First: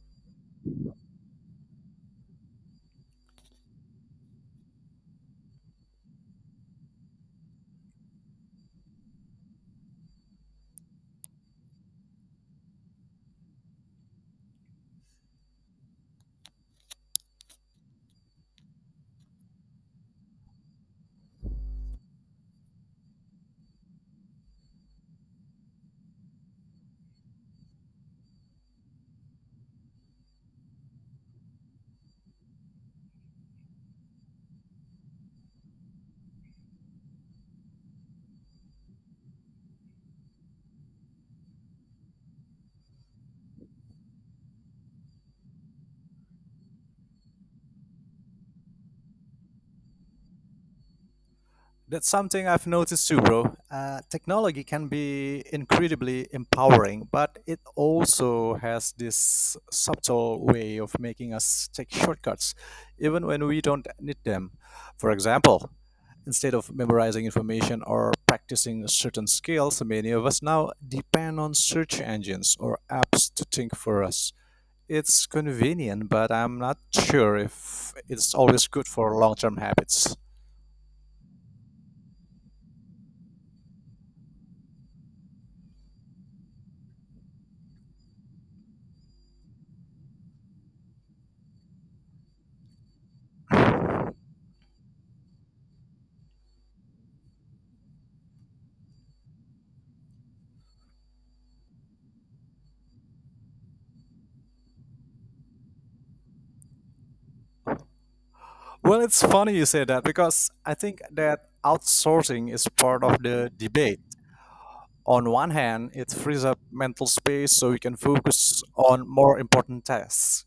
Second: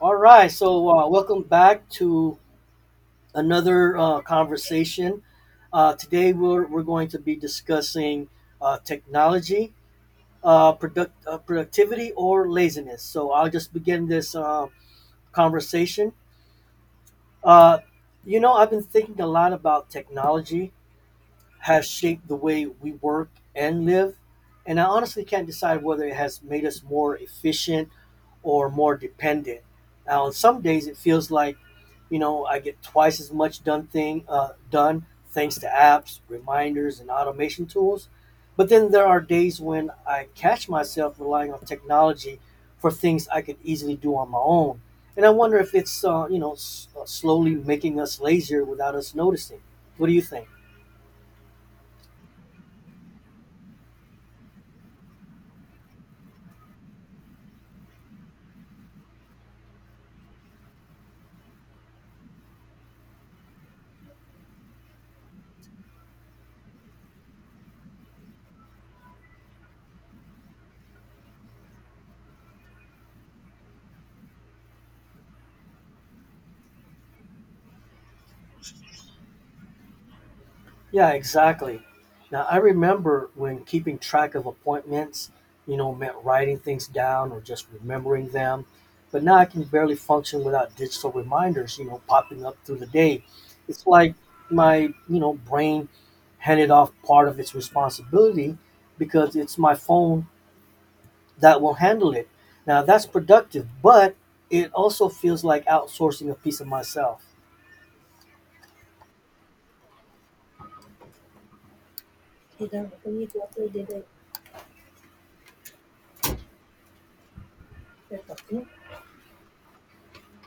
All right, welcome back to another conversation. Today we're going to be discussing technology, productivity, or laziness. So I'll just begin this conversation. Uh, I've been thinking a lot about technology has shaped the way we work and live, and I honestly can't decide whether it has made us more efficient or more dependent. Now, on some days it feels like, I get twice as much done thanks to apps, reminders, and automation tools. But then there are days when I catch myself relying on technology for things I could easily do on my own. And I wonder if it's slowly making us lazier without us noticing. What do you think? That's something I've noticed too, bro. Technology can be incredibly empowering, but it also has this subtle way of making us take shortcuts, even when we don't need them. For example, instead of memorizing information or practicing certain skills, many of us now depend on search engines or apps to think for us. It's convenient, but I'm not sure if it's always good for long term habits. Yeah, exactly. Now, I remember when keeping track of appointments, meant writing things down or just remembering them. But now I can barely function without digital reminders, popping up through the day. It's like my brain handed off part of its responsibility because it's my phone that will handle it. Now, that's productive, but it also feels like outsourcing a piece of myself. Well, it's funny you say that because I think that outsourcing is part of the debate. On one hand, it frees up mental space so we can focus on more important tasks,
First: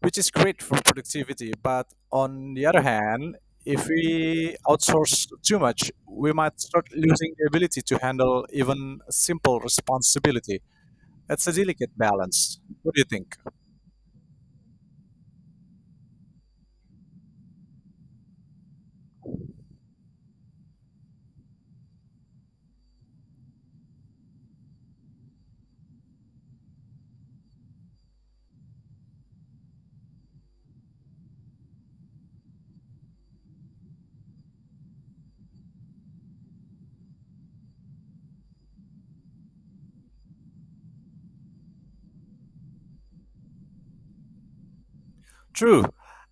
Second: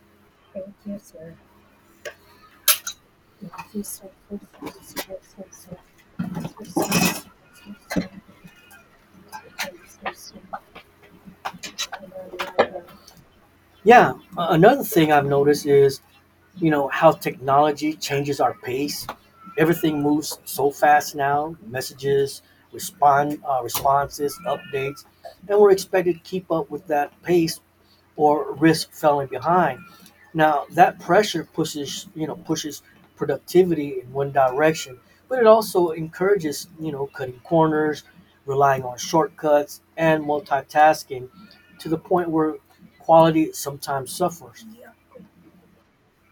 which is great for productivity. But on the other hand, if we outsource too much, we might start losing the ability to handle even simple responsibility. It's a delicate balance. What do you think? Yeah, another thing I've noticed is how technology changes our pace. Everything moves so fast now. Messages, respond responses, updates, and we're expected to keep up with that pace or risk falling behind. Now that pressure pushes you know pushes productivity in one direction, but it also encourages, cutting corners, relying on shortcuts and multitasking to the point where quality sometimes suffers. True,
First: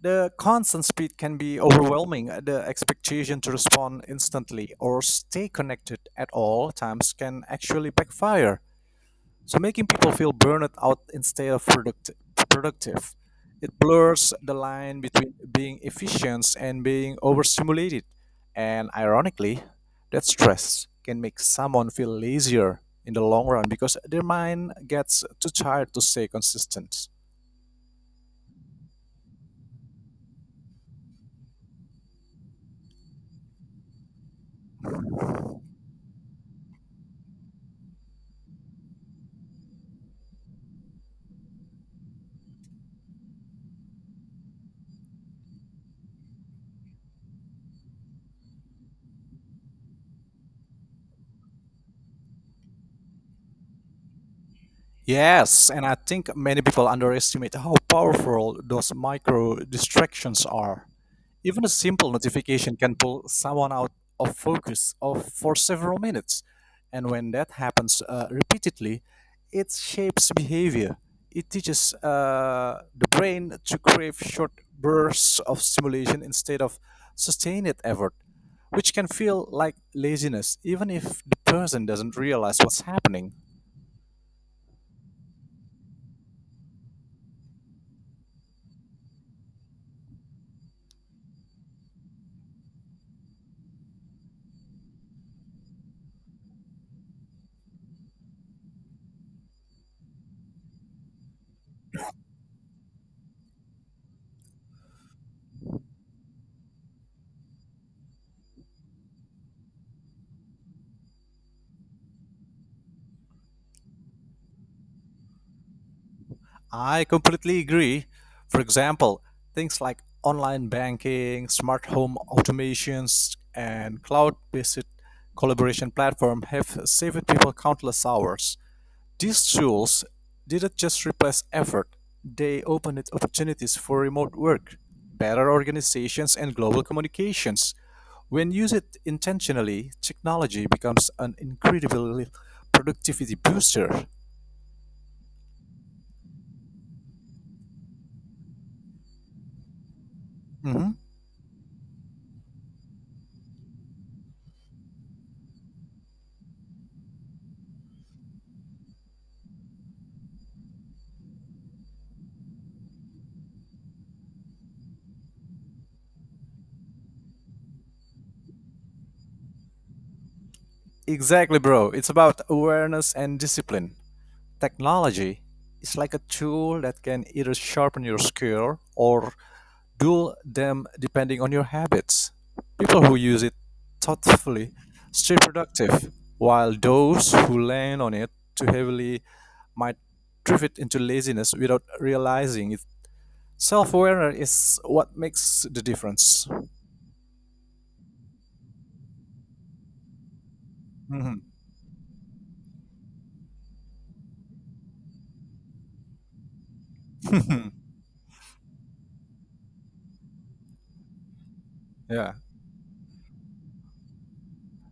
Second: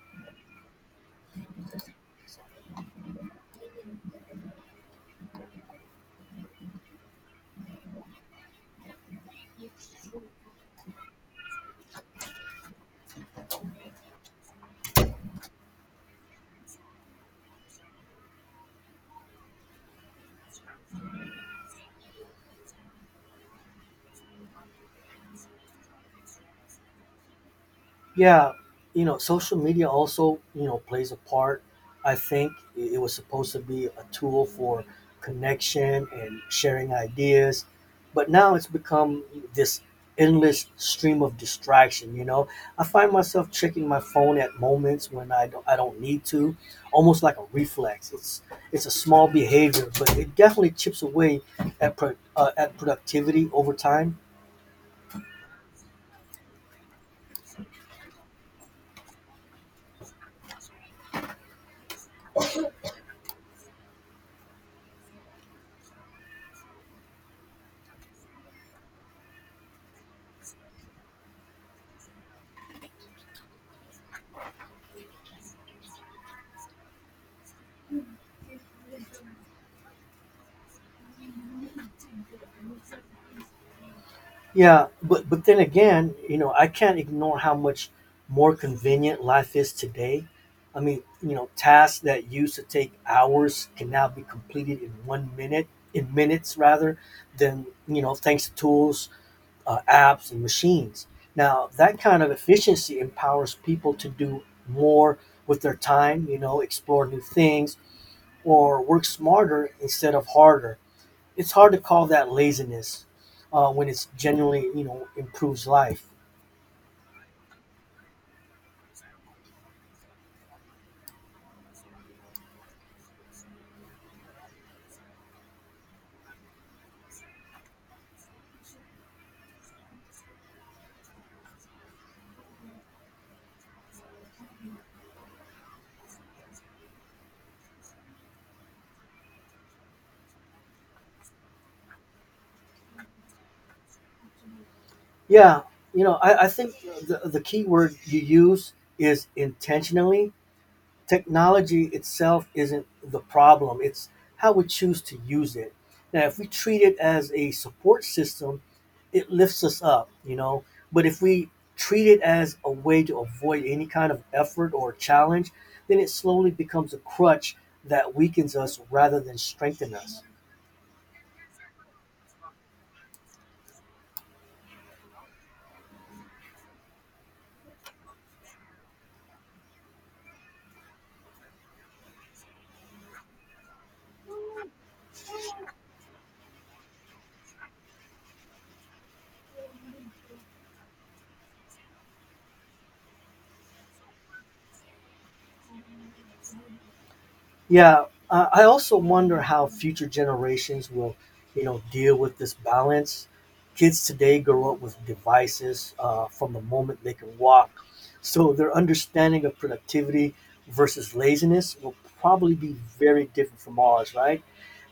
the constant speed can be overwhelming. The expectation to respond instantly or stay connected at all times can actually backfire. So, making people feel burned out instead of productive. It blurs the line between being efficient and being overstimulated. And ironically, that stress can make someone feel lazier in the long run because their mind gets too tired to stay consistent. Yeah, social media also, plays a part. I think it was supposed to be a tool for connection and sharing ideas, but now it's become this endless stream of distraction. I find myself checking my phone at moments when I don't need to, almost like a reflex. It's a small behavior, but it definitely chips away at at productivity over time. Yes, and I think many people underestimate how powerful those micro distractions are. Even a simple notification can pull someone out of focus of for several minutes. And when that happens repeatedly, it shapes behavior. It teaches the brain to crave short bursts of stimulation instead of sustained effort, which can feel like laziness, even if the person doesn't realize what's happening. Yeah, but then again, I can't ignore how much more convenient life is today. I mean, tasks that used to take hours can now be completed in 1 minute, in minutes rather, than thanks to tools, apps, and machines. Now, that kind of efficiency empowers people to do more with their time. You know, explore new things or work smarter instead of harder. It's hard to call that laziness when it's genuinely improves life. I completely agree. For example, things like online banking, smart home automations, and cloud based collaboration platform have saved people countless hours. These tools didn't just replace effort, they opened opportunities for remote work, better organizations, and global communications. When used intentionally, technology becomes an incredible productivity booster. yeah I think the key word you use is intentionally. Mhm. Technology itself isn't the problem. It's how we choose to use it. Now if we treat it as a support system, it lifts us up, but if we treat it as a way to avoid any kind of effort or challenge, then it slowly becomes a crutch that weakens us rather than strengthen us. Exactly, bro. It's about awareness and discipline. Technology is like a tool that can either sharpen your skill or dull them depending on your habits. People who use it thoughtfully stay productive, while those who lean on it too heavily might drift into laziness without realizing it. Self awareness is what makes the difference. Yeah, I also wonder how future generations will, Mhm. Deal with this balance. Kids today grow up with devices from the moment they can walk, so their understanding of productivity versus laziness will Yeah. probably be very different from ours, right?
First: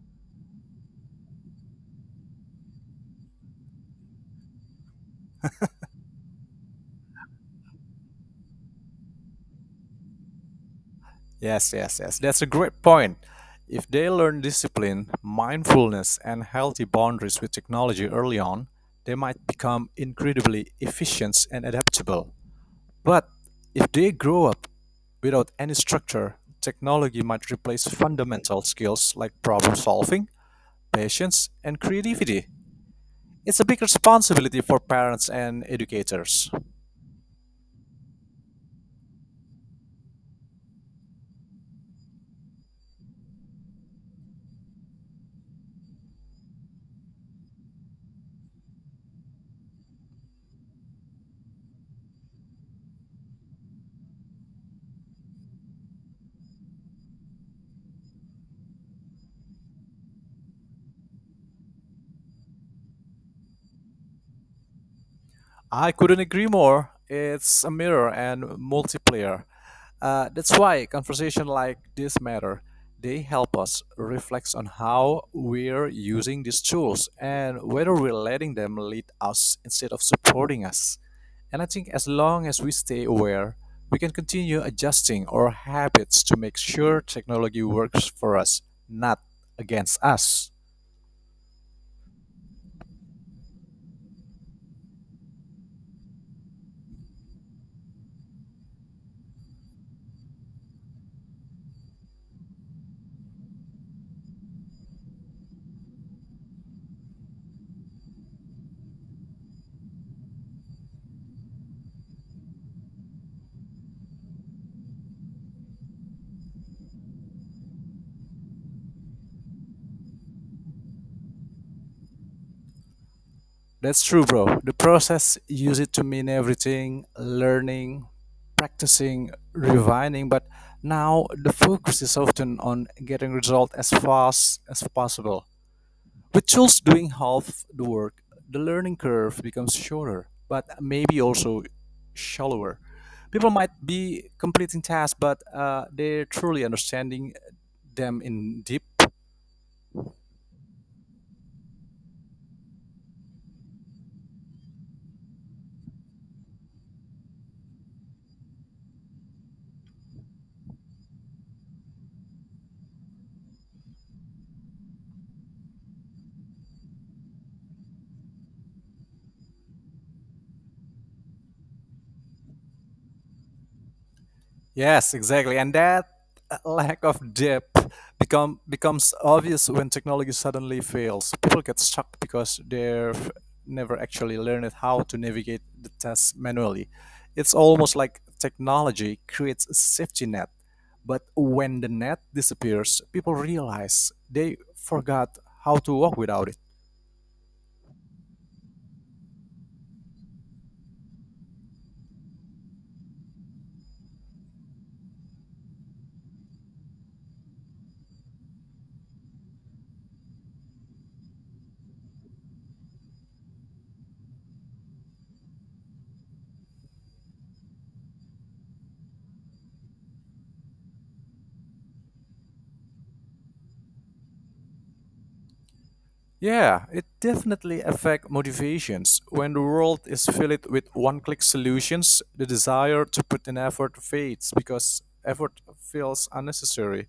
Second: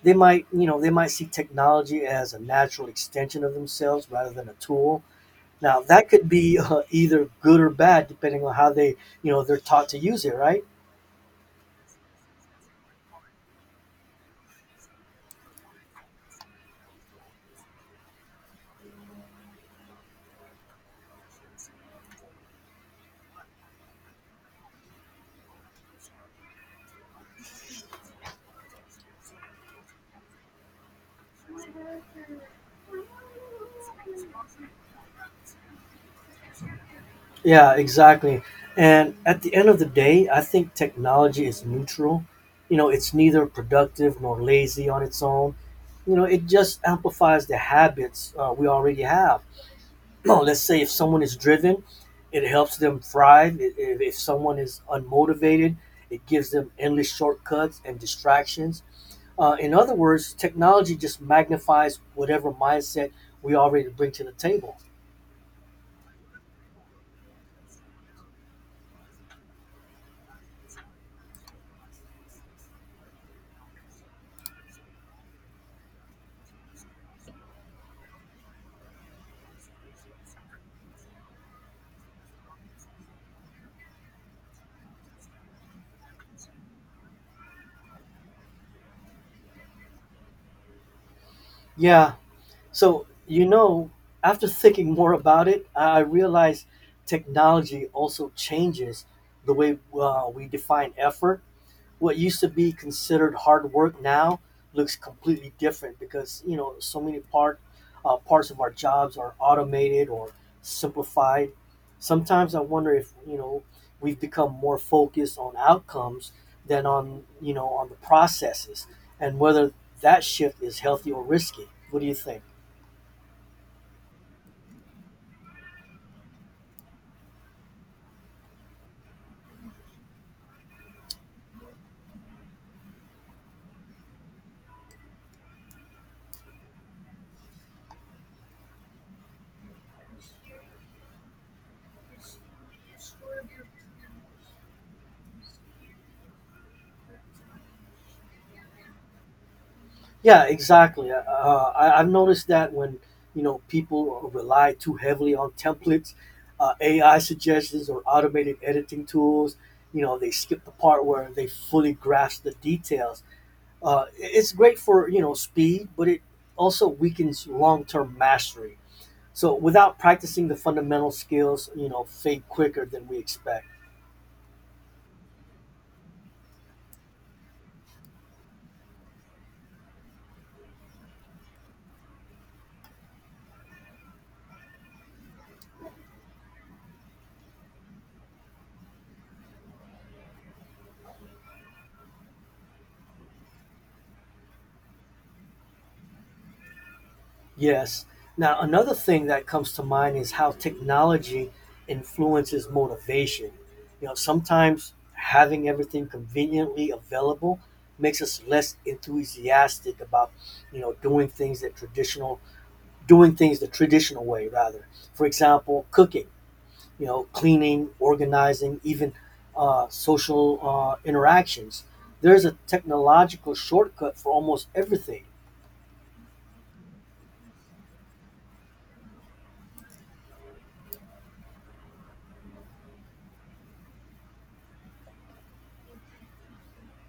They might, they might see technology as a natural extension of themselves rather than a tool. Now, that could be either good or bad depending on how they're taught to use it, right? Yes, yes, yes. That's a great point. If they learn discipline, mindfulness, and healthy boundaries with technology early on, they might become incredibly efficient and adaptable. But if they grow up without any structure, technology might replace fundamental skills like problem solving, patience, and creativity. It's a big responsibility for parents and educators. Yeah, exactly. And at the end of the day, I think technology is neutral. You know, it's neither productive nor lazy on its own. You know, it just amplifies the habits we already have. Let's say if someone is driven, it helps them thrive. If someone is unmotivated, it gives them endless shortcuts and distractions. In other words, technology just magnifies whatever mindset we already bring to the table. I couldn't agree more. It's a mirror and multiplayer. That's why conversation like this matter. They help us reflect on how we're using these tools and whether we're letting them lead us instead of supporting us. And I think as long as we stay aware, we can continue adjusting our habits to make sure technology works for us, not against us. Yeah. So, after thinking more about it, I realized technology also changes the way we define effort. What used to be considered hard work now looks completely different because, so many part parts of our jobs are automated or simplified. Sometimes I wonder if, we've become more focused on outcomes than on, on the processes and whether that shift is healthy or risky. What do you think? That's true, bro. The process used it to mean everything learning, practicing, refining. But now the focus is often on getting result as fast as possible. With tools doing half the work, the learning curve becomes shorter, but maybe also shallower. People might be completing tasks, but they're truly understanding them in deep. Yeah, exactly. I've noticed that when people rely too heavily on templates, AI suggestions, or automated editing tools, they skip the part where they fully grasp the details. It's great for speed, but it also weakens long-term mastery. So without practicing the fundamental skills, fade quicker than we expect. Yes, exactly. And that lack of depth becomes obvious when technology suddenly fails. People get stuck because they've never actually learned how to navigate the task manually. It's almost like technology creates a safety net, but when the net disappears, people realize they forgot how to walk without it. Yes. Now, another thing that comes to mind is how technology influences motivation. You know, sometimes having everything conveniently available makes us less enthusiastic about, you know, doing things that traditional doing things the traditional way rather. For example, cooking, cleaning, organizing, even social interactions. There's a technological shortcut for almost everything. Yeah, it definitely affects motivations. When the world is filled with one-click solutions, the desire to put in effort fades because effort feels unnecessary.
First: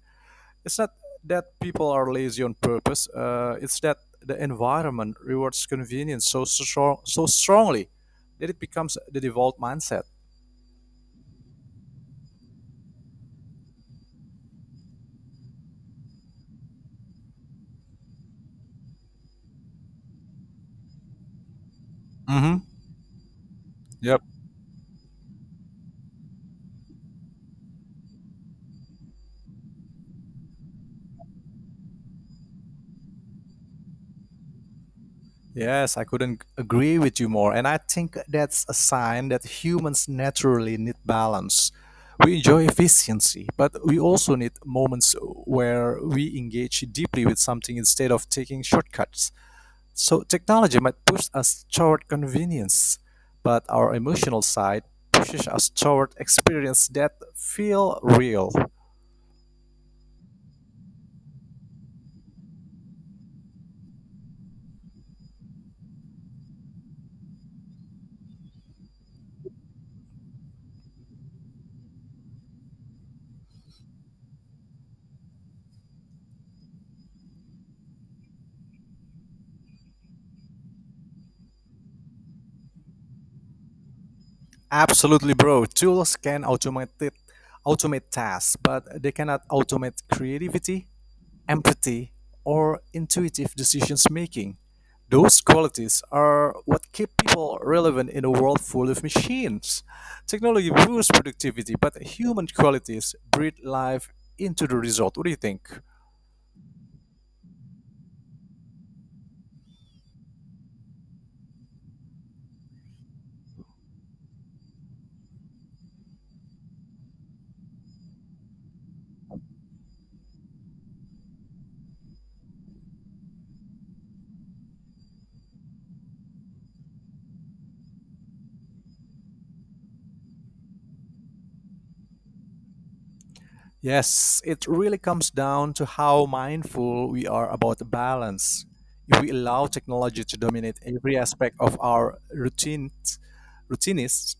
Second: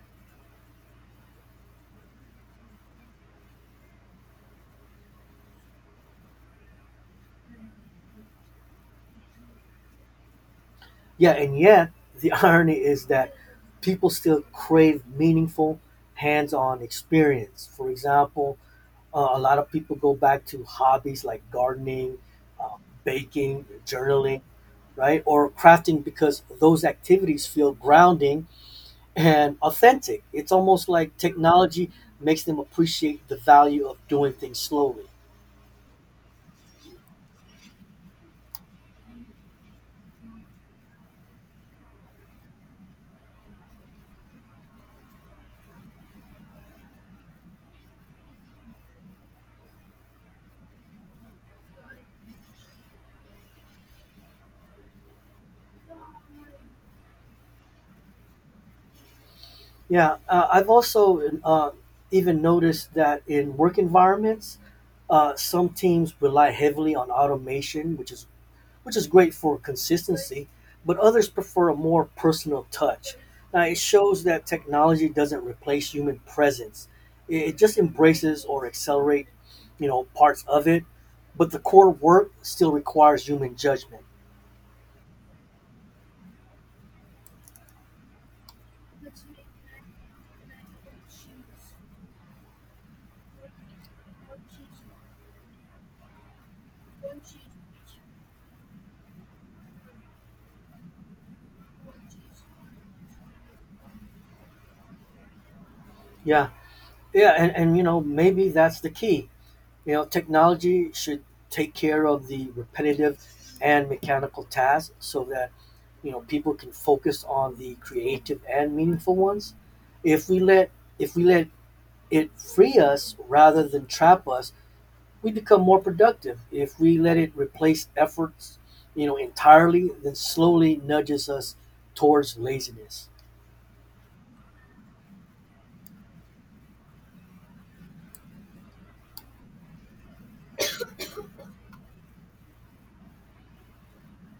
It's not that people are lazy on purpose. It's that the environment rewards convenience so strong, so strongly that it becomes the default mindset. Yeah, and yet the irony is that people still crave meaningful, hands-on experience. For example, a lot of people go back to hobbies like gardening, Mm-hmm. Baking, Yep. journaling, right, or crafting because those activities feel grounding and authentic. It's almost like technology makes them appreciate the value of doing things slowly. Yes, I couldn't agree with you more. And I think that's a sign that humans naturally need balance. We enjoy efficiency, but we also need moments where we engage deeply with something instead of taking shortcuts. So technology might push us toward convenience, but our emotional side pushes us toward experience that feel real. Yeah, I've also even noticed that in work environments, some teams rely heavily on automation, which is great for consistency, but others prefer a more personal touch. Now, it shows that technology doesn't replace human presence; it just embraces or accelerate, parts of it. But the core work still requires human judgment. Absolutely, bro. Tools can automate it, automate tasks, but they cannot automate creativity, empathy, or intuitive decision making. Those qualities are what keep people relevant in a world full of machines. Technology boosts productivity, but human qualities breathe life into the result. What do you think? Yeah, yeah, and you know maybe that's the key. You know, technology should take care of the repetitive and mechanical tasks so that, people can focus on the creative and meaningful ones. If we let if we let it free us rather than trap us, we become more productive. If we let it replace efforts, entirely, then slowly nudges us towards laziness. Yes, it really comes down to how mindful we are about the balance. If we allow technology to dominate every aspect of our routines,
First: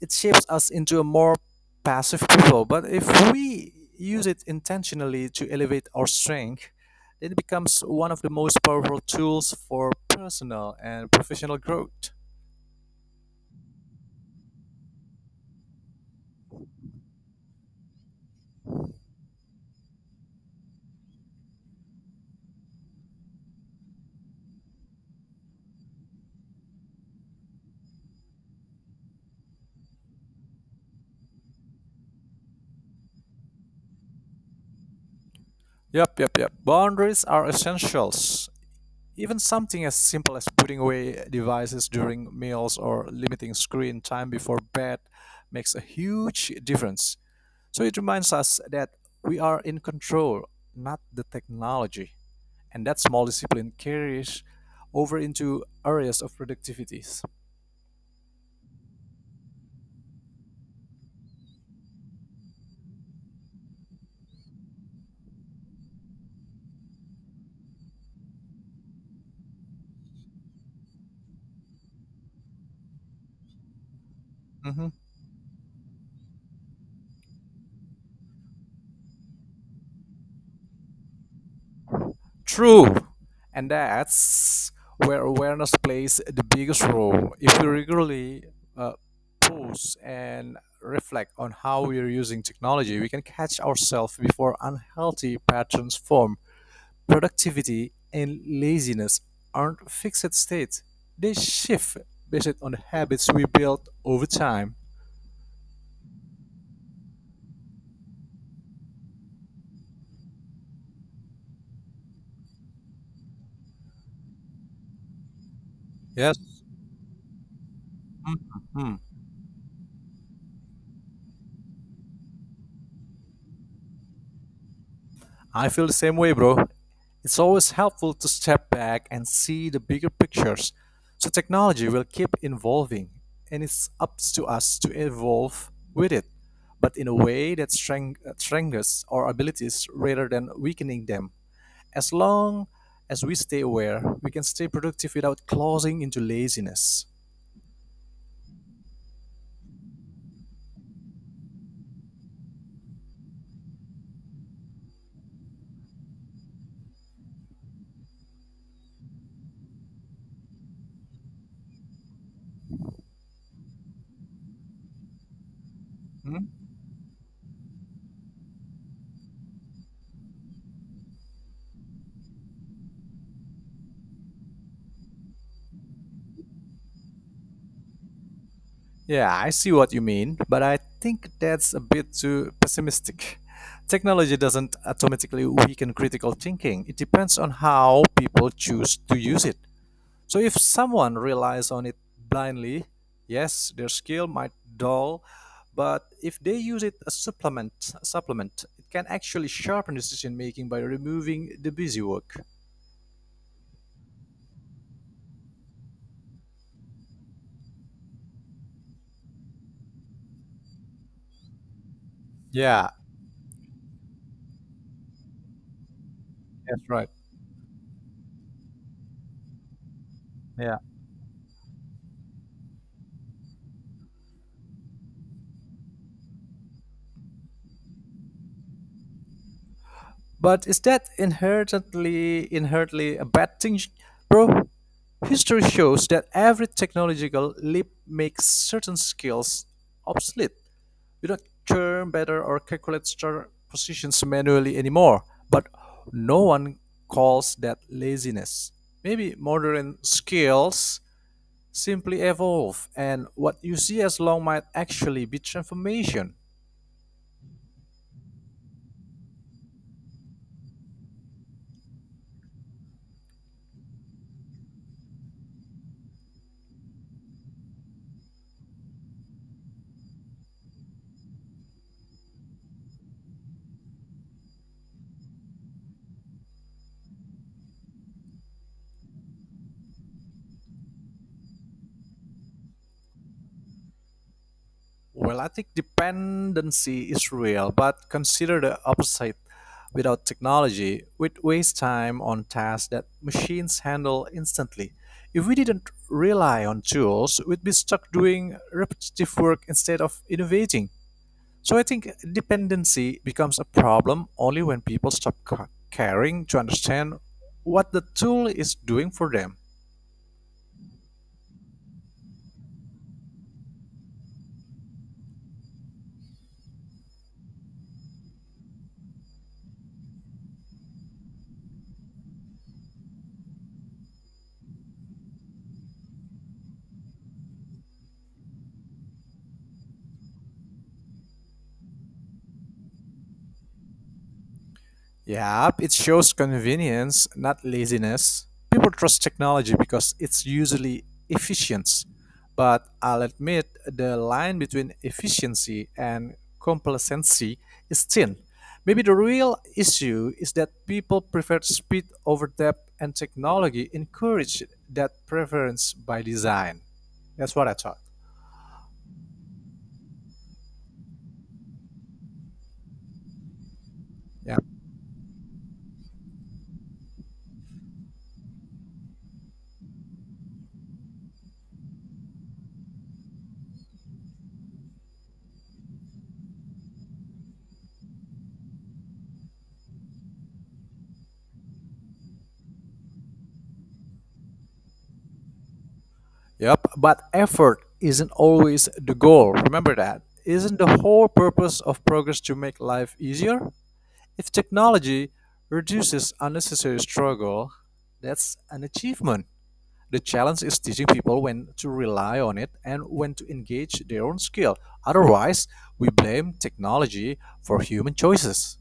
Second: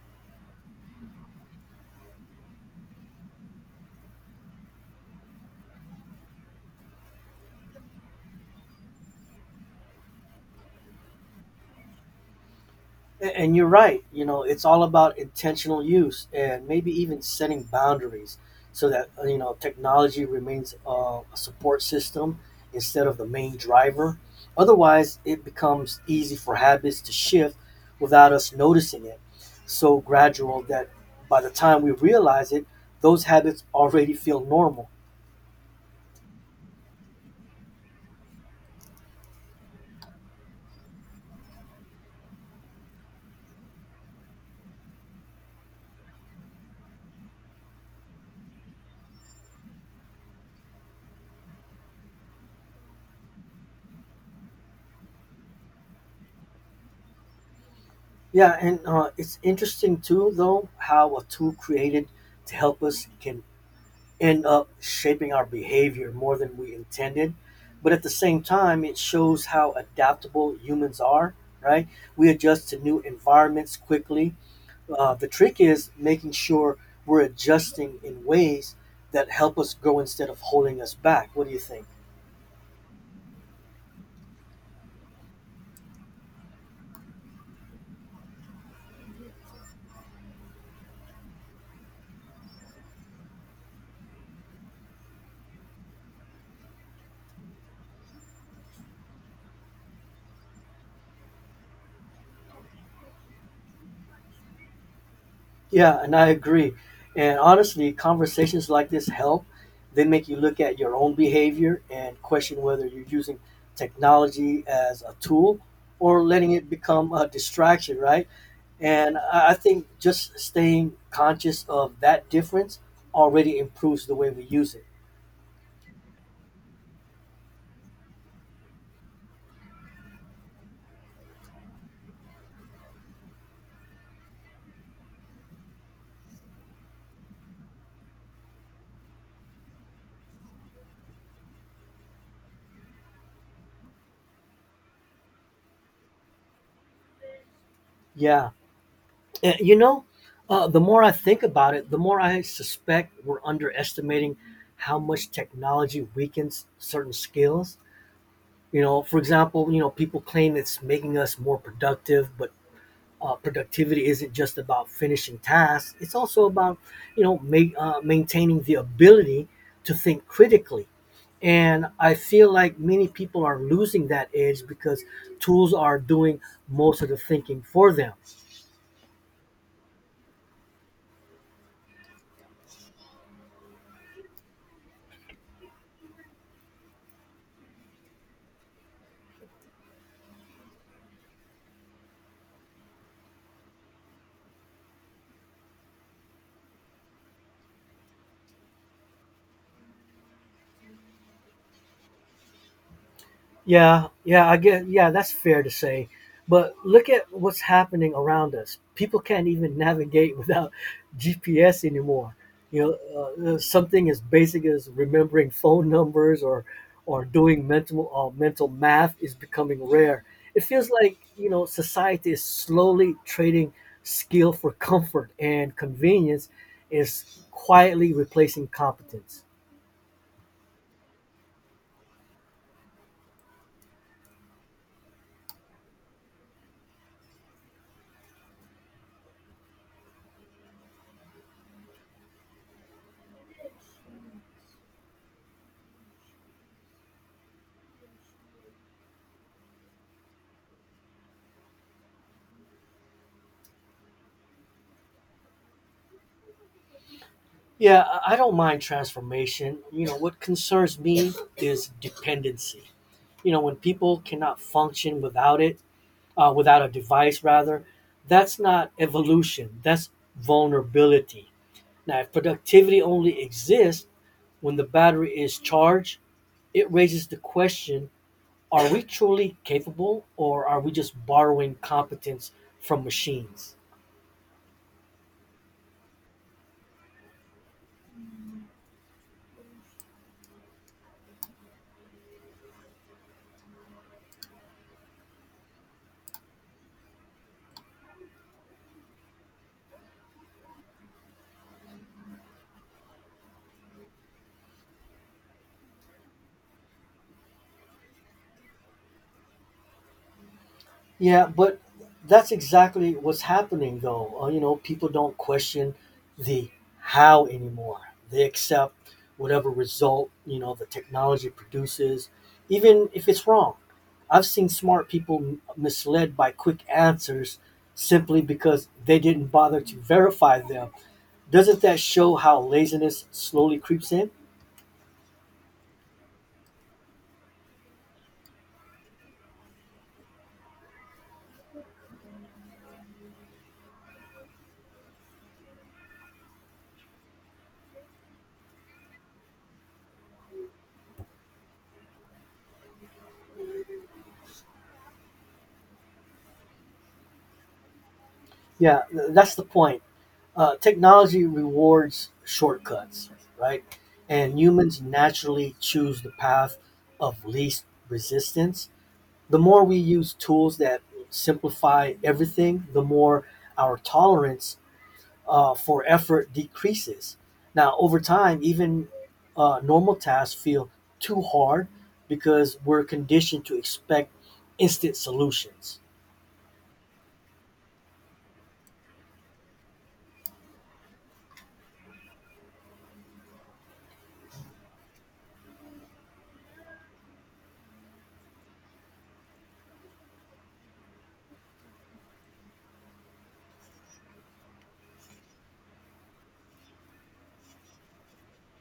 it shapes us into a more passive people, but if we use it intentionally to elevate our strength, then it becomes one of the most powerful tools for personal and professional growth. And you're right. You know, it's all about intentional use and maybe even setting boundaries so that, technology remains a support system instead of the main driver. Otherwise, it becomes easy for habits to shift without us noticing it. So gradual that by the time we realize it, those habits already feel normal. Yep, yep, yep. Boundaries are essentials. Even something as simple as putting away devices during meals or limiting screen time before bed makes a huge difference. So it reminds us that we are in control, not the technology. And that small discipline carries over into areas of productivities. Yeah, and it's interesting too, though, how a tool created to help us can end up shaping our behavior more than we intended. But at the same time, it shows how adaptable humans are, right? We adjust to new environments quickly. Mhm. The trick is making sure we're adjusting in ways that help us grow instead of holding us back. What do you think? True. And that's where awareness plays the biggest role. If we regularly uh, pause and reflect on how we are using technology, we can catch ourselves before unhealthy patterns form. Productivity and laziness aren't fixed states, they shift based on the habits we build over time. Yeah, and I agree. And honestly, conversations like this help. They make you look at your own behavior and question whether you're using technology as a tool or Yes, letting it become a distraction, right? Mhm. And I think just staying conscious of that difference already improves the way we use it. I feel the same way, bro. It's always helpful to step back and see the bigger pictures. So, technology will keep evolving, and it's up to us to evolve with it, but in a way that strengthens our abilities rather than weakening them. As long as we stay aware, we can stay productive without closing into laziness. Yeah. And, the more I think about it, the more I suspect we're underestimating how much technology weakens certain skills. You know, for example, people claim it's making us more productive, but productivity isn't just about finishing tasks. It's also Hmm? about, maintaining the ability to think critically. And I feel like many people are losing that edge because tools are doing most of the thinking for them. Yeah, I see what you mean, but I think that's a bit too pessimistic. Technology doesn't automatically weaken critical thinking. It depends on how people choose to use it. So if someone relies on it blindly, yes, their skill might dull, but if they use it as supplement, it can actually sharpen decision making by removing the busy work. Yeah, yeah, I get. Yeah, that's fair to say. But look at what's happening around us. People can't even navigate without GPS anymore. You Yeah, know, something as basic as remembering phone numbers or That's right. Doing mental math is becoming rare. It Yeah. feels like society is slowly trading skill for comfort, and convenience is quietly replacing competence. But is that inherently a bad thing, bro? History shows that every technological leap makes certain skills obsolete. We don't turn better or calculate star positions manually anymore. But no one calls that laziness. Maybe modern skills simply evolve, and what you see as long might actually be transformation. Yeah, I don't mind transformation. You know, what concerns me is dependency. You know, when people cannot function without it, without a device, rather, that's not evolution, that's vulnerability. Now, if productivity only exists when the battery is charged, it raises the question, are we truly capable or are we just borrowing competence from machines? Well, I think dependency is real, but consider the opposite. Without technology, we'd waste time on tasks that machines handle instantly. If we didn't rely on tools, we'd be stuck doing repetitive work instead of innovating. So I think dependency becomes a problem only when people stop caring to understand what the tool is doing for them. Yeah, but that's exactly what's happening, though. You know, people don't question the how anymore. They accept whatever result the technology produces, even if it's wrong. I've seen smart people misled by quick answers simply because they didn't bother to verify them. Doesn't that show how laziness slowly creeps in? Yep, it shows convenience, not laziness. People trust technology because it's usually efficient. But I'll admit the line between efficiency and complacency is thin. Maybe the real issue is that people prefer speed over depth, and technology encourage that preference by design. That's what I thought. Yeah, that's the point. Uh, technology rewards shortcuts, right? Yeah. And humans naturally choose the path of least resistance. The more we use tools that simplify everything, the more our tolerance for effort decreases. Now, over time, even normal tasks feel too hard because we're conditioned to expect instant solutions. Yep, but effort isn't always the goal. Remember that. Isn't the whole purpose of progress to make life easier? If technology reduces unnecessary struggle, that's an achievement. The challenge is teaching people when to rely on it and when to engage their own skill. Otherwise, we blame technology for human choices.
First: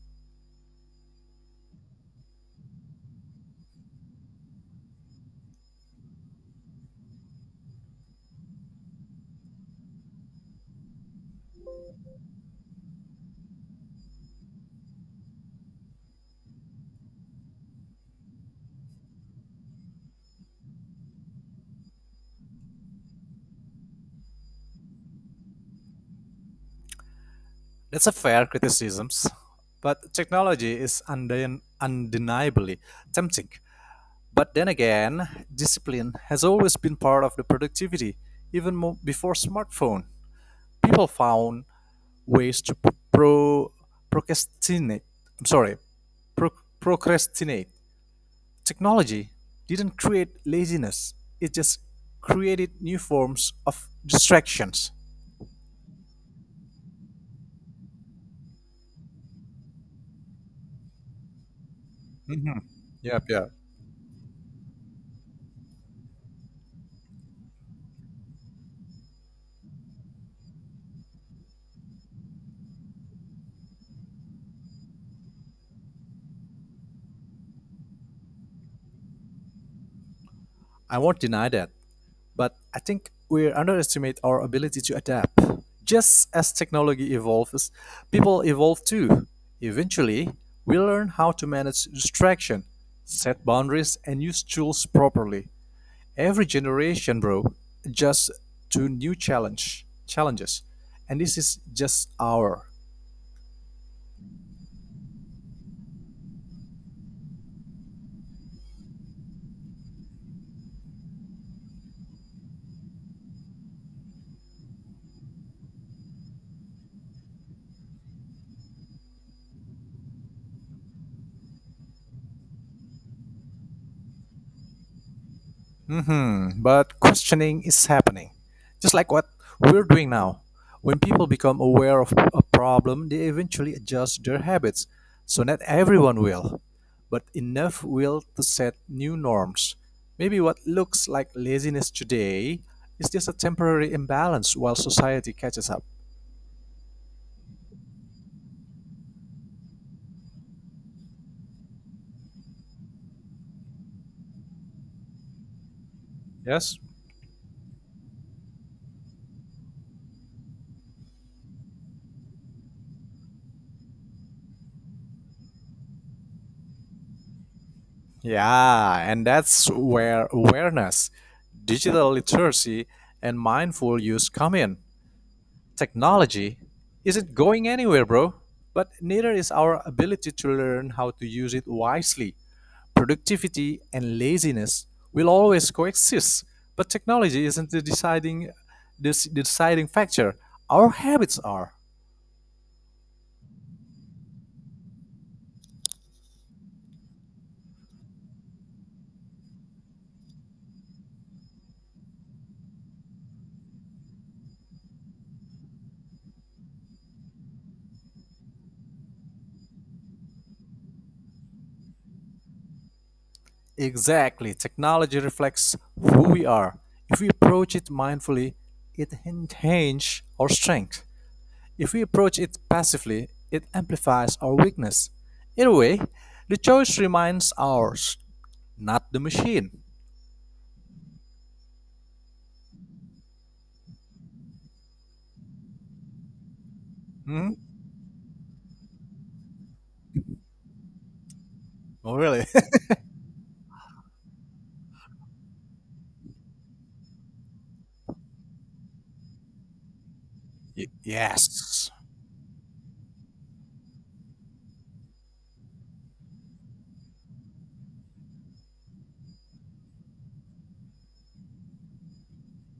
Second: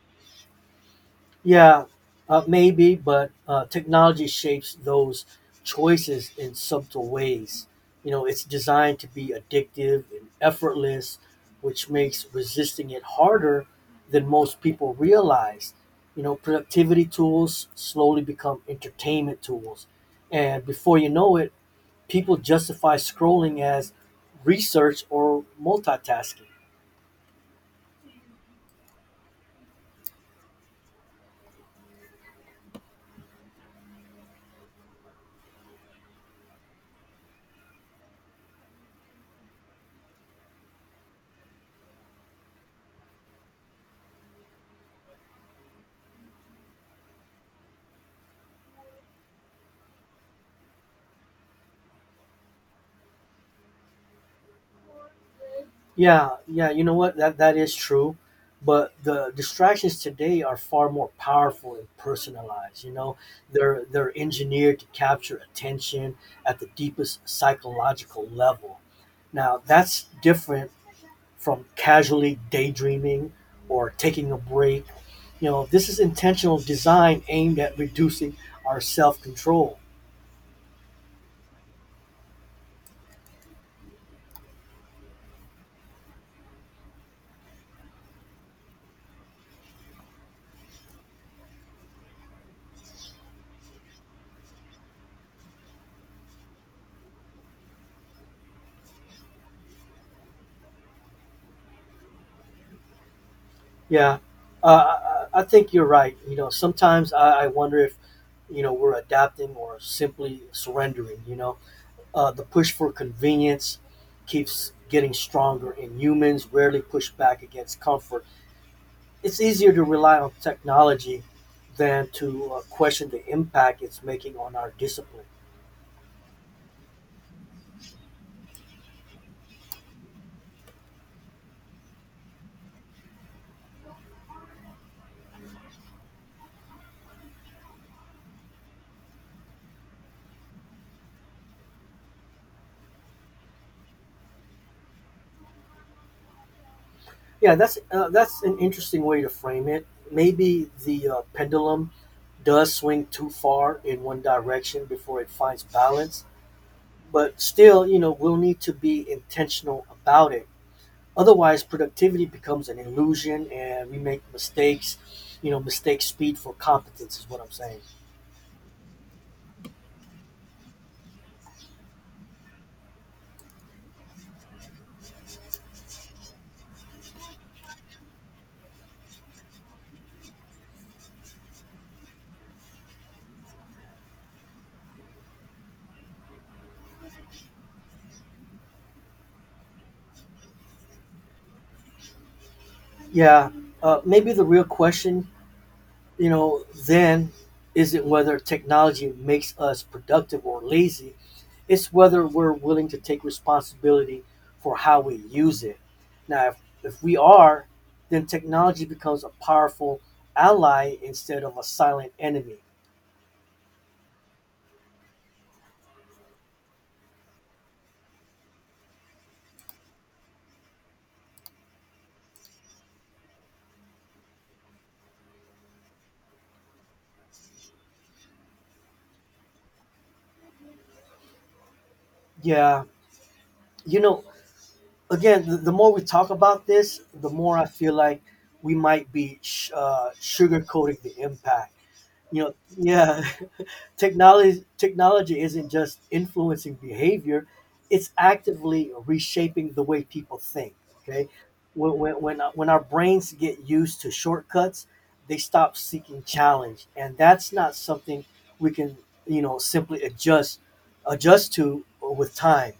Yeah, maybe, but technology shapes those choices in subtle ways. You know, it's designed to be addictive and effortless, which makes resisting it harder than most people realize. You know, productivity tools slowly become entertainment tools. And before you know it, people justify scrolling as research or multitasking. That's a fair criticism, but technology is undeniably tempting. But then again, discipline has always been part of the productivity, even before smartphone. People found ways to procrastinate. I'm sorry, pro- procrastinate. Technology didn't create laziness; it just created new forms of distractions. Yeah, yeah, you know what? That is true, but the distractions today are far more powerful and Mhm. personalized, you know. Yep, yeah. They're engineered to capture attention at the deepest psychological level. Now, that's different from casually daydreaming or taking a break. You know, this is intentional design aimed at reducing our self-control. I won't deny that. But I think we underestimate our ability to adapt. Just as technology evolves, people evolve too. Eventually, we learn how to manage distraction, set boundaries, and use tools properly. Every generation, bro, adjusts to new challenges, and this is just our Yeah, I think you're right. You know, sometimes I wonder if you know we're adapting or simply surrendering. You know, the push for convenience keeps getting stronger, and humans rarely push back against comfort. It's easier to rely on technology than to question the impact it's making on our discipline. hmm But questioning is happening. Just like what we're doing now. When people become aware of a problem, they eventually adjust their habits. So not everyone will, but enough will to set new norms. Maybe what looks like laziness today is just a temporary imbalance while society catches up. Yeah, that's an interesting way to frame it. Maybe the pendulum does swing too far in one direction before it finds balance. Yes? But still, you know, we'll need to be intentional about it. Otherwise, productivity becomes an illusion and we make mistakes. You know, mistake speed for competence is what I'm saying. Yeah, and that's where awareness, digital literacy, and mindful use come in. Technology isn't going anywhere, bro, but neither is our ability to learn how to use it wisely. Productivity and laziness will always coexist, but technology isn't the deciding factor. Our habits are. Yeah. Maybe the real question, you know, then isn't whether technology makes us productive or lazy, it's whether we're willing to take responsibility for how we use it. Now, if we are, then technology becomes a powerful ally instead of a silent enemy. Exactly. Technology reflects who we are. If we approach it mindfully, it enhances our strength. If we approach it passively, it amplifies our weakness. In a way, the choice remains ours, not the machine. Yeah, you know, again, the more we talk about this, the Hmm? more I feel like we might be sugarcoating the impact. Oh, You really? know, yeah, technology isn't just influencing behavior; it's actively reshaping the way people think. Okay, Yes. when when our brains get used to shortcuts, they stop seeking challenge, and that's not something we can you know simply adjust to with time.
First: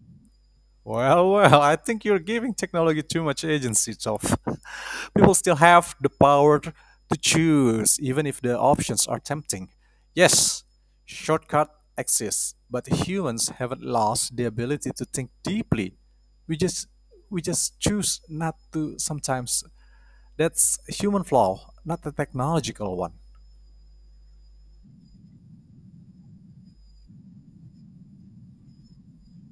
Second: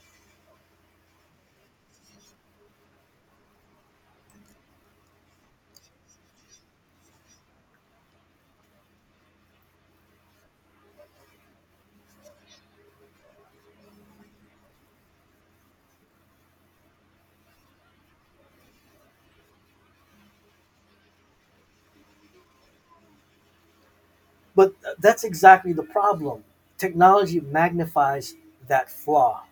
Well, I think you're giving technology too much agency, Toph. People still have the power to choose, even if the options are tempting. Yes, shortcut exists, but humans haven't lost the ability to think deeply. We just we just choose not to sometimes. That's a human flaw, not a technological one. But that's exactly the problem. Technology magnifies that flaw.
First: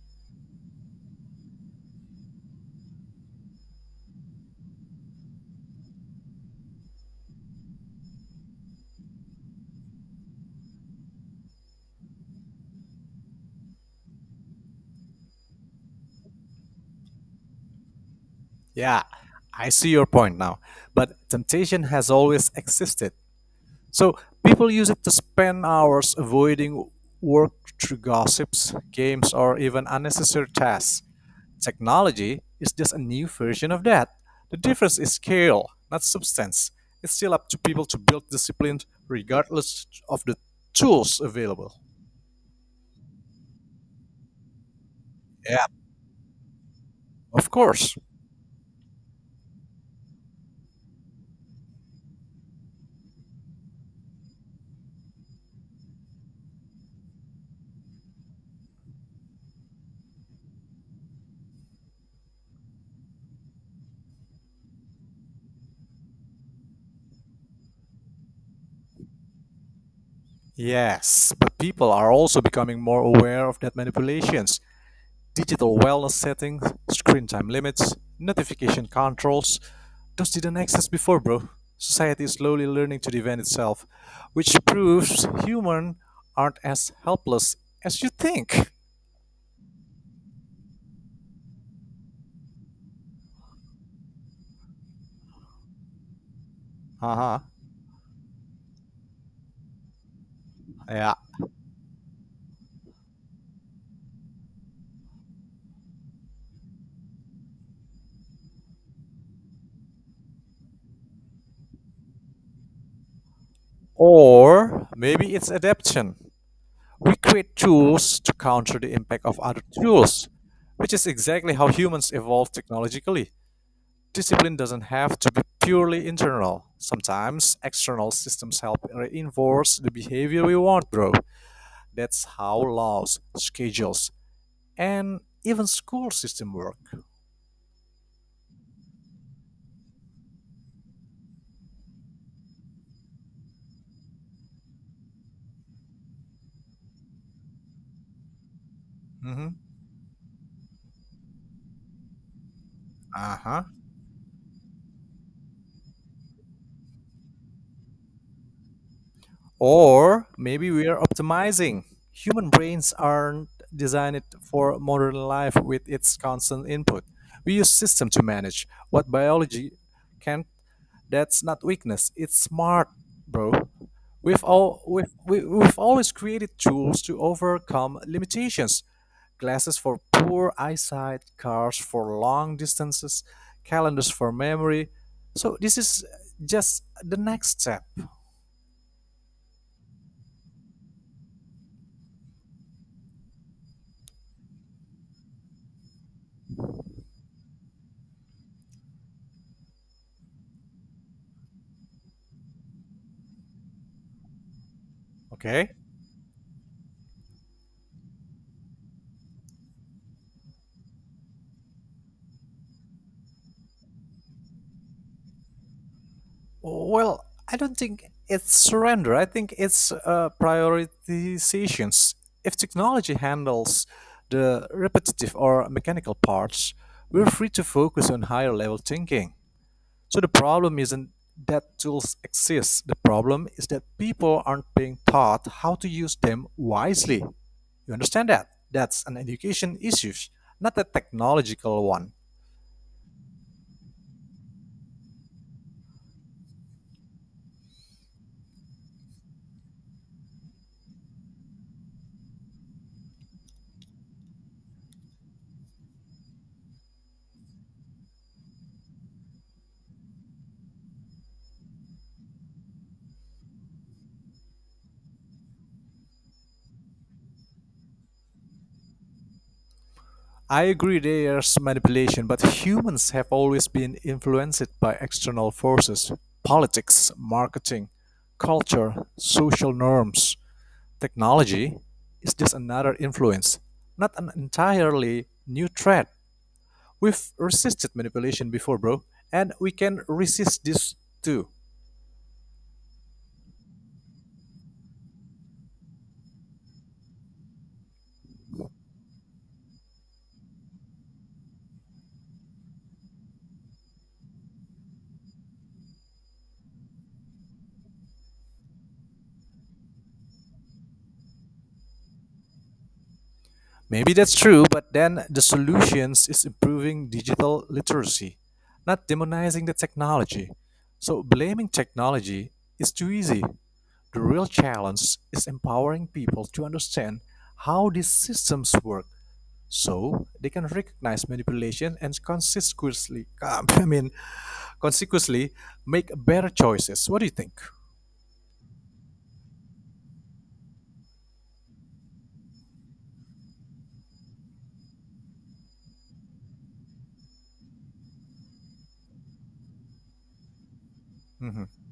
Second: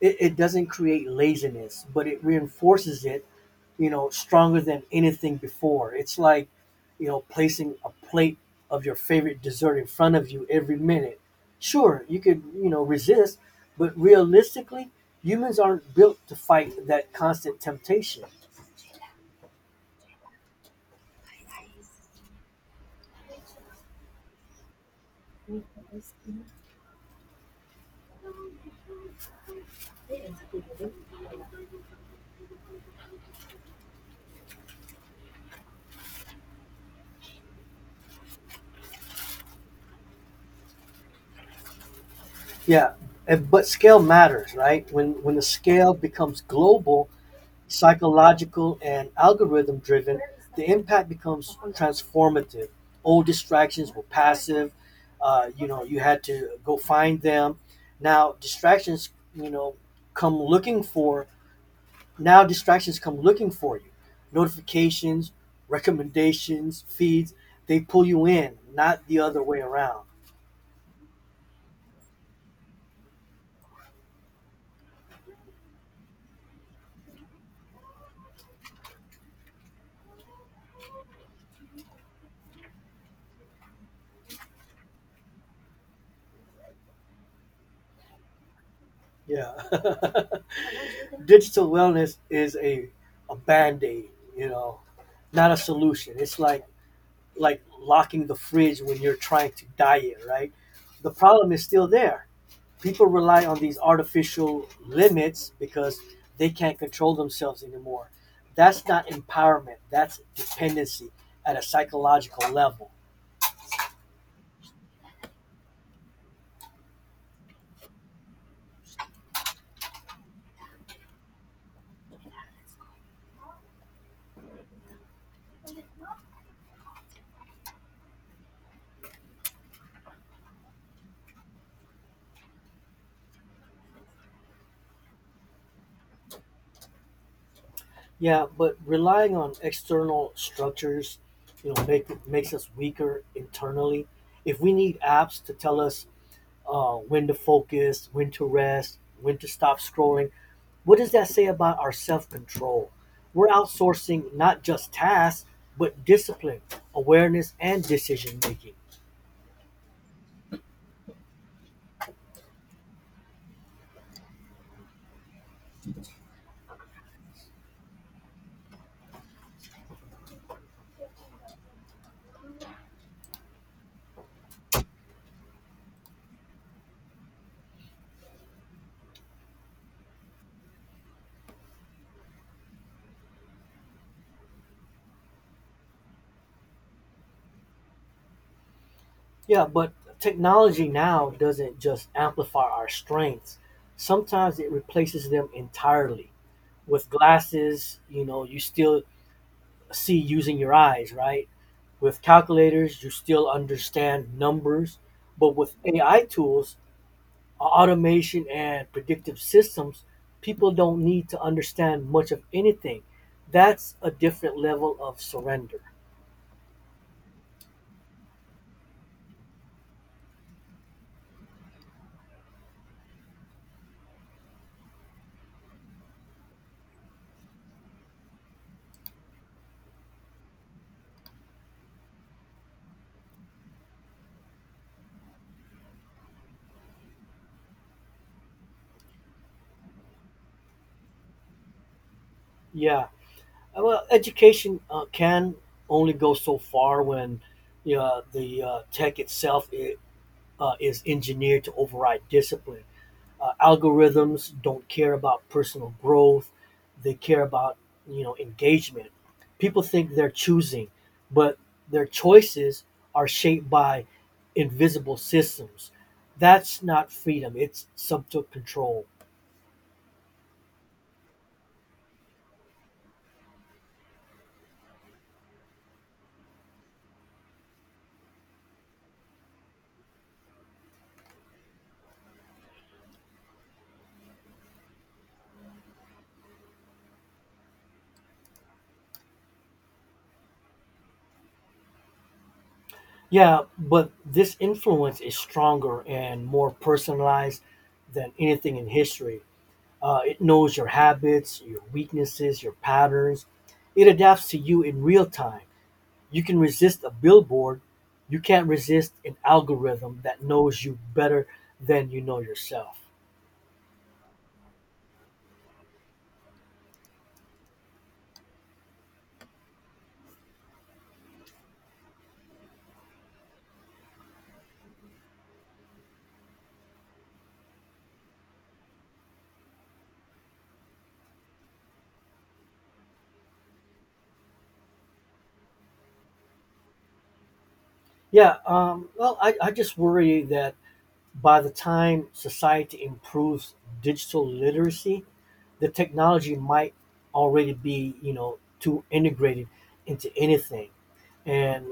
It doesn't create laziness, but it reinforces it, you know, stronger than anything before. It's like, you know, placing a plate of your favorite dessert in front of you every minute. Sure, you could, you know, resist, but realistically, humans aren't built to fight that constant temptation. Yeah, I see your point now. But temptation has always existed. So people use it to spend hours avoiding work through gossips, games, or even unnecessary tasks. Technology is just a new version of that. The difference is scale, not substance. It's still up to people to build discipline regardless of the tools available. Yeah, and, but scale matters, right? When the Yeah, scale becomes global, of course. psychological and algorithm-driven, the impact becomes transformative. Old distractions were passive. You know, you had to go find them. Now distractions, you know, come looking for. Now distractions come looking for you. Notifications, recommendations, feeds. They pull you in, not the other way around. Yes, but people are also becoming more aware of that manipulations. Digital wellness settings, screen time limits, notification controls, those didn't exist before, bro. Society is slowly learning to defend itself, which proves humans aren't as helpless as you think. Yeah. Digital wellness is a band aid, you know, not a solution. It's like Uh-huh. Locking the fridge when you're trying to diet, right? The Yeah. problem is still there. People rely on these artificial limits because they can't control themselves anymore. That's not empowerment, that's dependency at a psychological level. Or maybe it's adaptation. We create tools to counter the impact of other tools, which is exactly how humans evolve technologically. Discipline doesn't have to be purely internal. Sometimes external systems help reinforce the behavior we want, bro. That's how laws, schedules, and even school system work. Yeah, but relying on external structures, you know, makes us weaker internally. If we need apps to tell us when to focus, when to rest, when to Mm-hmm. stop scrolling. What does that say about our self control? We're Uh-huh. outsourcing not just tasks, but discipline, awareness, and decision making. Or maybe we are optimizing. Human brains aren't designed for modern life with its constant input. We use system to manage what biology can't. That's not weakness. It's smart, bro. We've all we've, we, we've always created tools to overcome limitations. Glasses for poor eyesight, cars for long distances, calendars for memory. So this is just the next step. Yeah, but technology now doesn't just amplify our strengths, sometimes it replaces them entirely. With glasses, you know, you still see using your eyes, right? With calculators, you still understand numbers. But Okay. with AI tools, automation and predictive systems, people don't need to understand much of anything. That's a different level of surrender. Well, I don't think it's surrender. I think it's prioritizations. If technology handles the repetitive or mechanical parts, we're free to focus on higher level thinking. So the problem isn't that tools exist. The problem is that people aren't being taught how to use them wisely. You understand that? That's an education issue, not a technological one. Yeah. Well, education can only go so far when you know, the tech itself I is engineered to override discipline. Algorithms don't care about personal growth; they care about you know engagement. People think they're choosing, but their choices are shaped by invisible systems. That's not freedom; it's subtle control. I agree there's manipulation, but humans have always been influenced by external forces politics, marketing, culture, social norms, technology. Is just another influence, not an entirely new threat? We've resisted manipulation before, bro, and we can resist this too. Yeah, but this influence is stronger and more personalized than anything in history. It knows your habits, your weaknesses, your patterns. It adapts to you in real time. You can resist a billboard, you can't resist an algorithm that knows you better than you know yourself. Maybe that's true, but then the solutions is improving digital literacy, not demonizing the technology. So blaming technology is too easy. The real challenge is empowering people to understand how these systems work so they can recognize manipulation and consequently I mean consequently make better choices. What do you think? Yeah, well, I just worry that by the time society improves digital literacy, the technology might already be, you know, too integrated into anything. Mhm. And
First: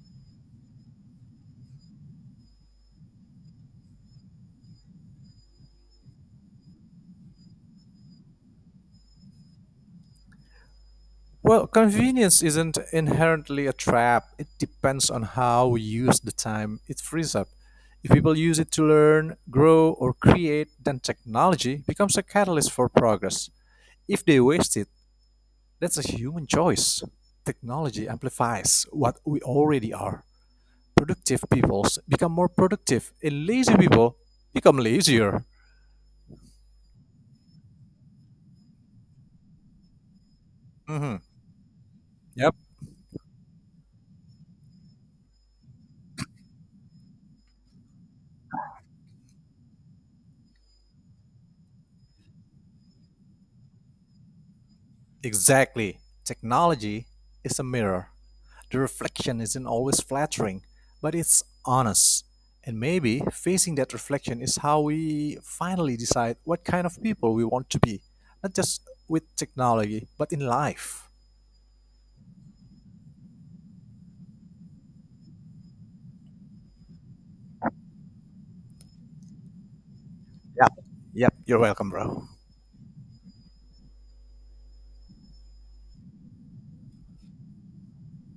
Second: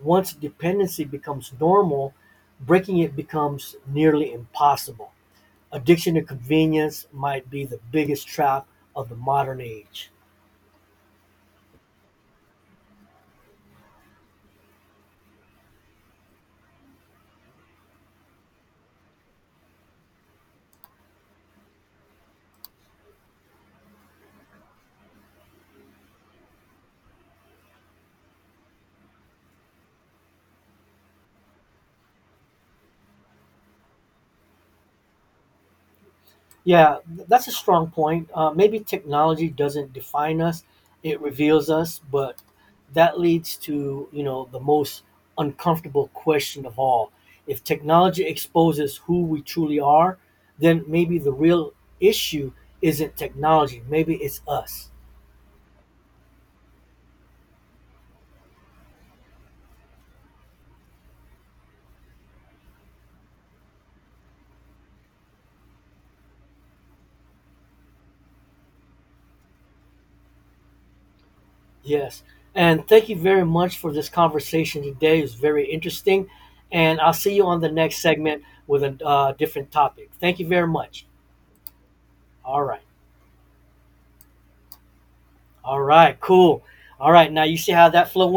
once dependency becomes normal, breaking it becomes nearly impossible. Addiction to convenience might be the biggest trap of the modern age. Well, convenience isn't inherently a trap. It depends on how we use the time it frees up. If people use it to learn, grow, or create, then technology becomes a catalyst for progress. If they waste it, that's a human choice. Technology amplifies what we already are. Productive people become more productive, and lazy people become lazier. Yeah, that's a strong point. Maybe technology doesn't define us; Hmm. it reveals us. But Yep, that leads to you know the most uncomfortable question of all: if technology exposes who we truly are, then maybe the real issue isn't technology. Maybe it's us. exactly. Technology is a mirror. The reflection isn't always flattering, but it's honest. And maybe facing that reflection is how we finally decide what kind of people we want to be, not just with technology, but in life. Yes. And thank you very much for this conversation today. It's very interesting. And I'll see you on the next segment with a different topic. Thank you very Yep. much. Yep. You're welcome, bro. All right. All right. Cool. All right. Now you see how that flow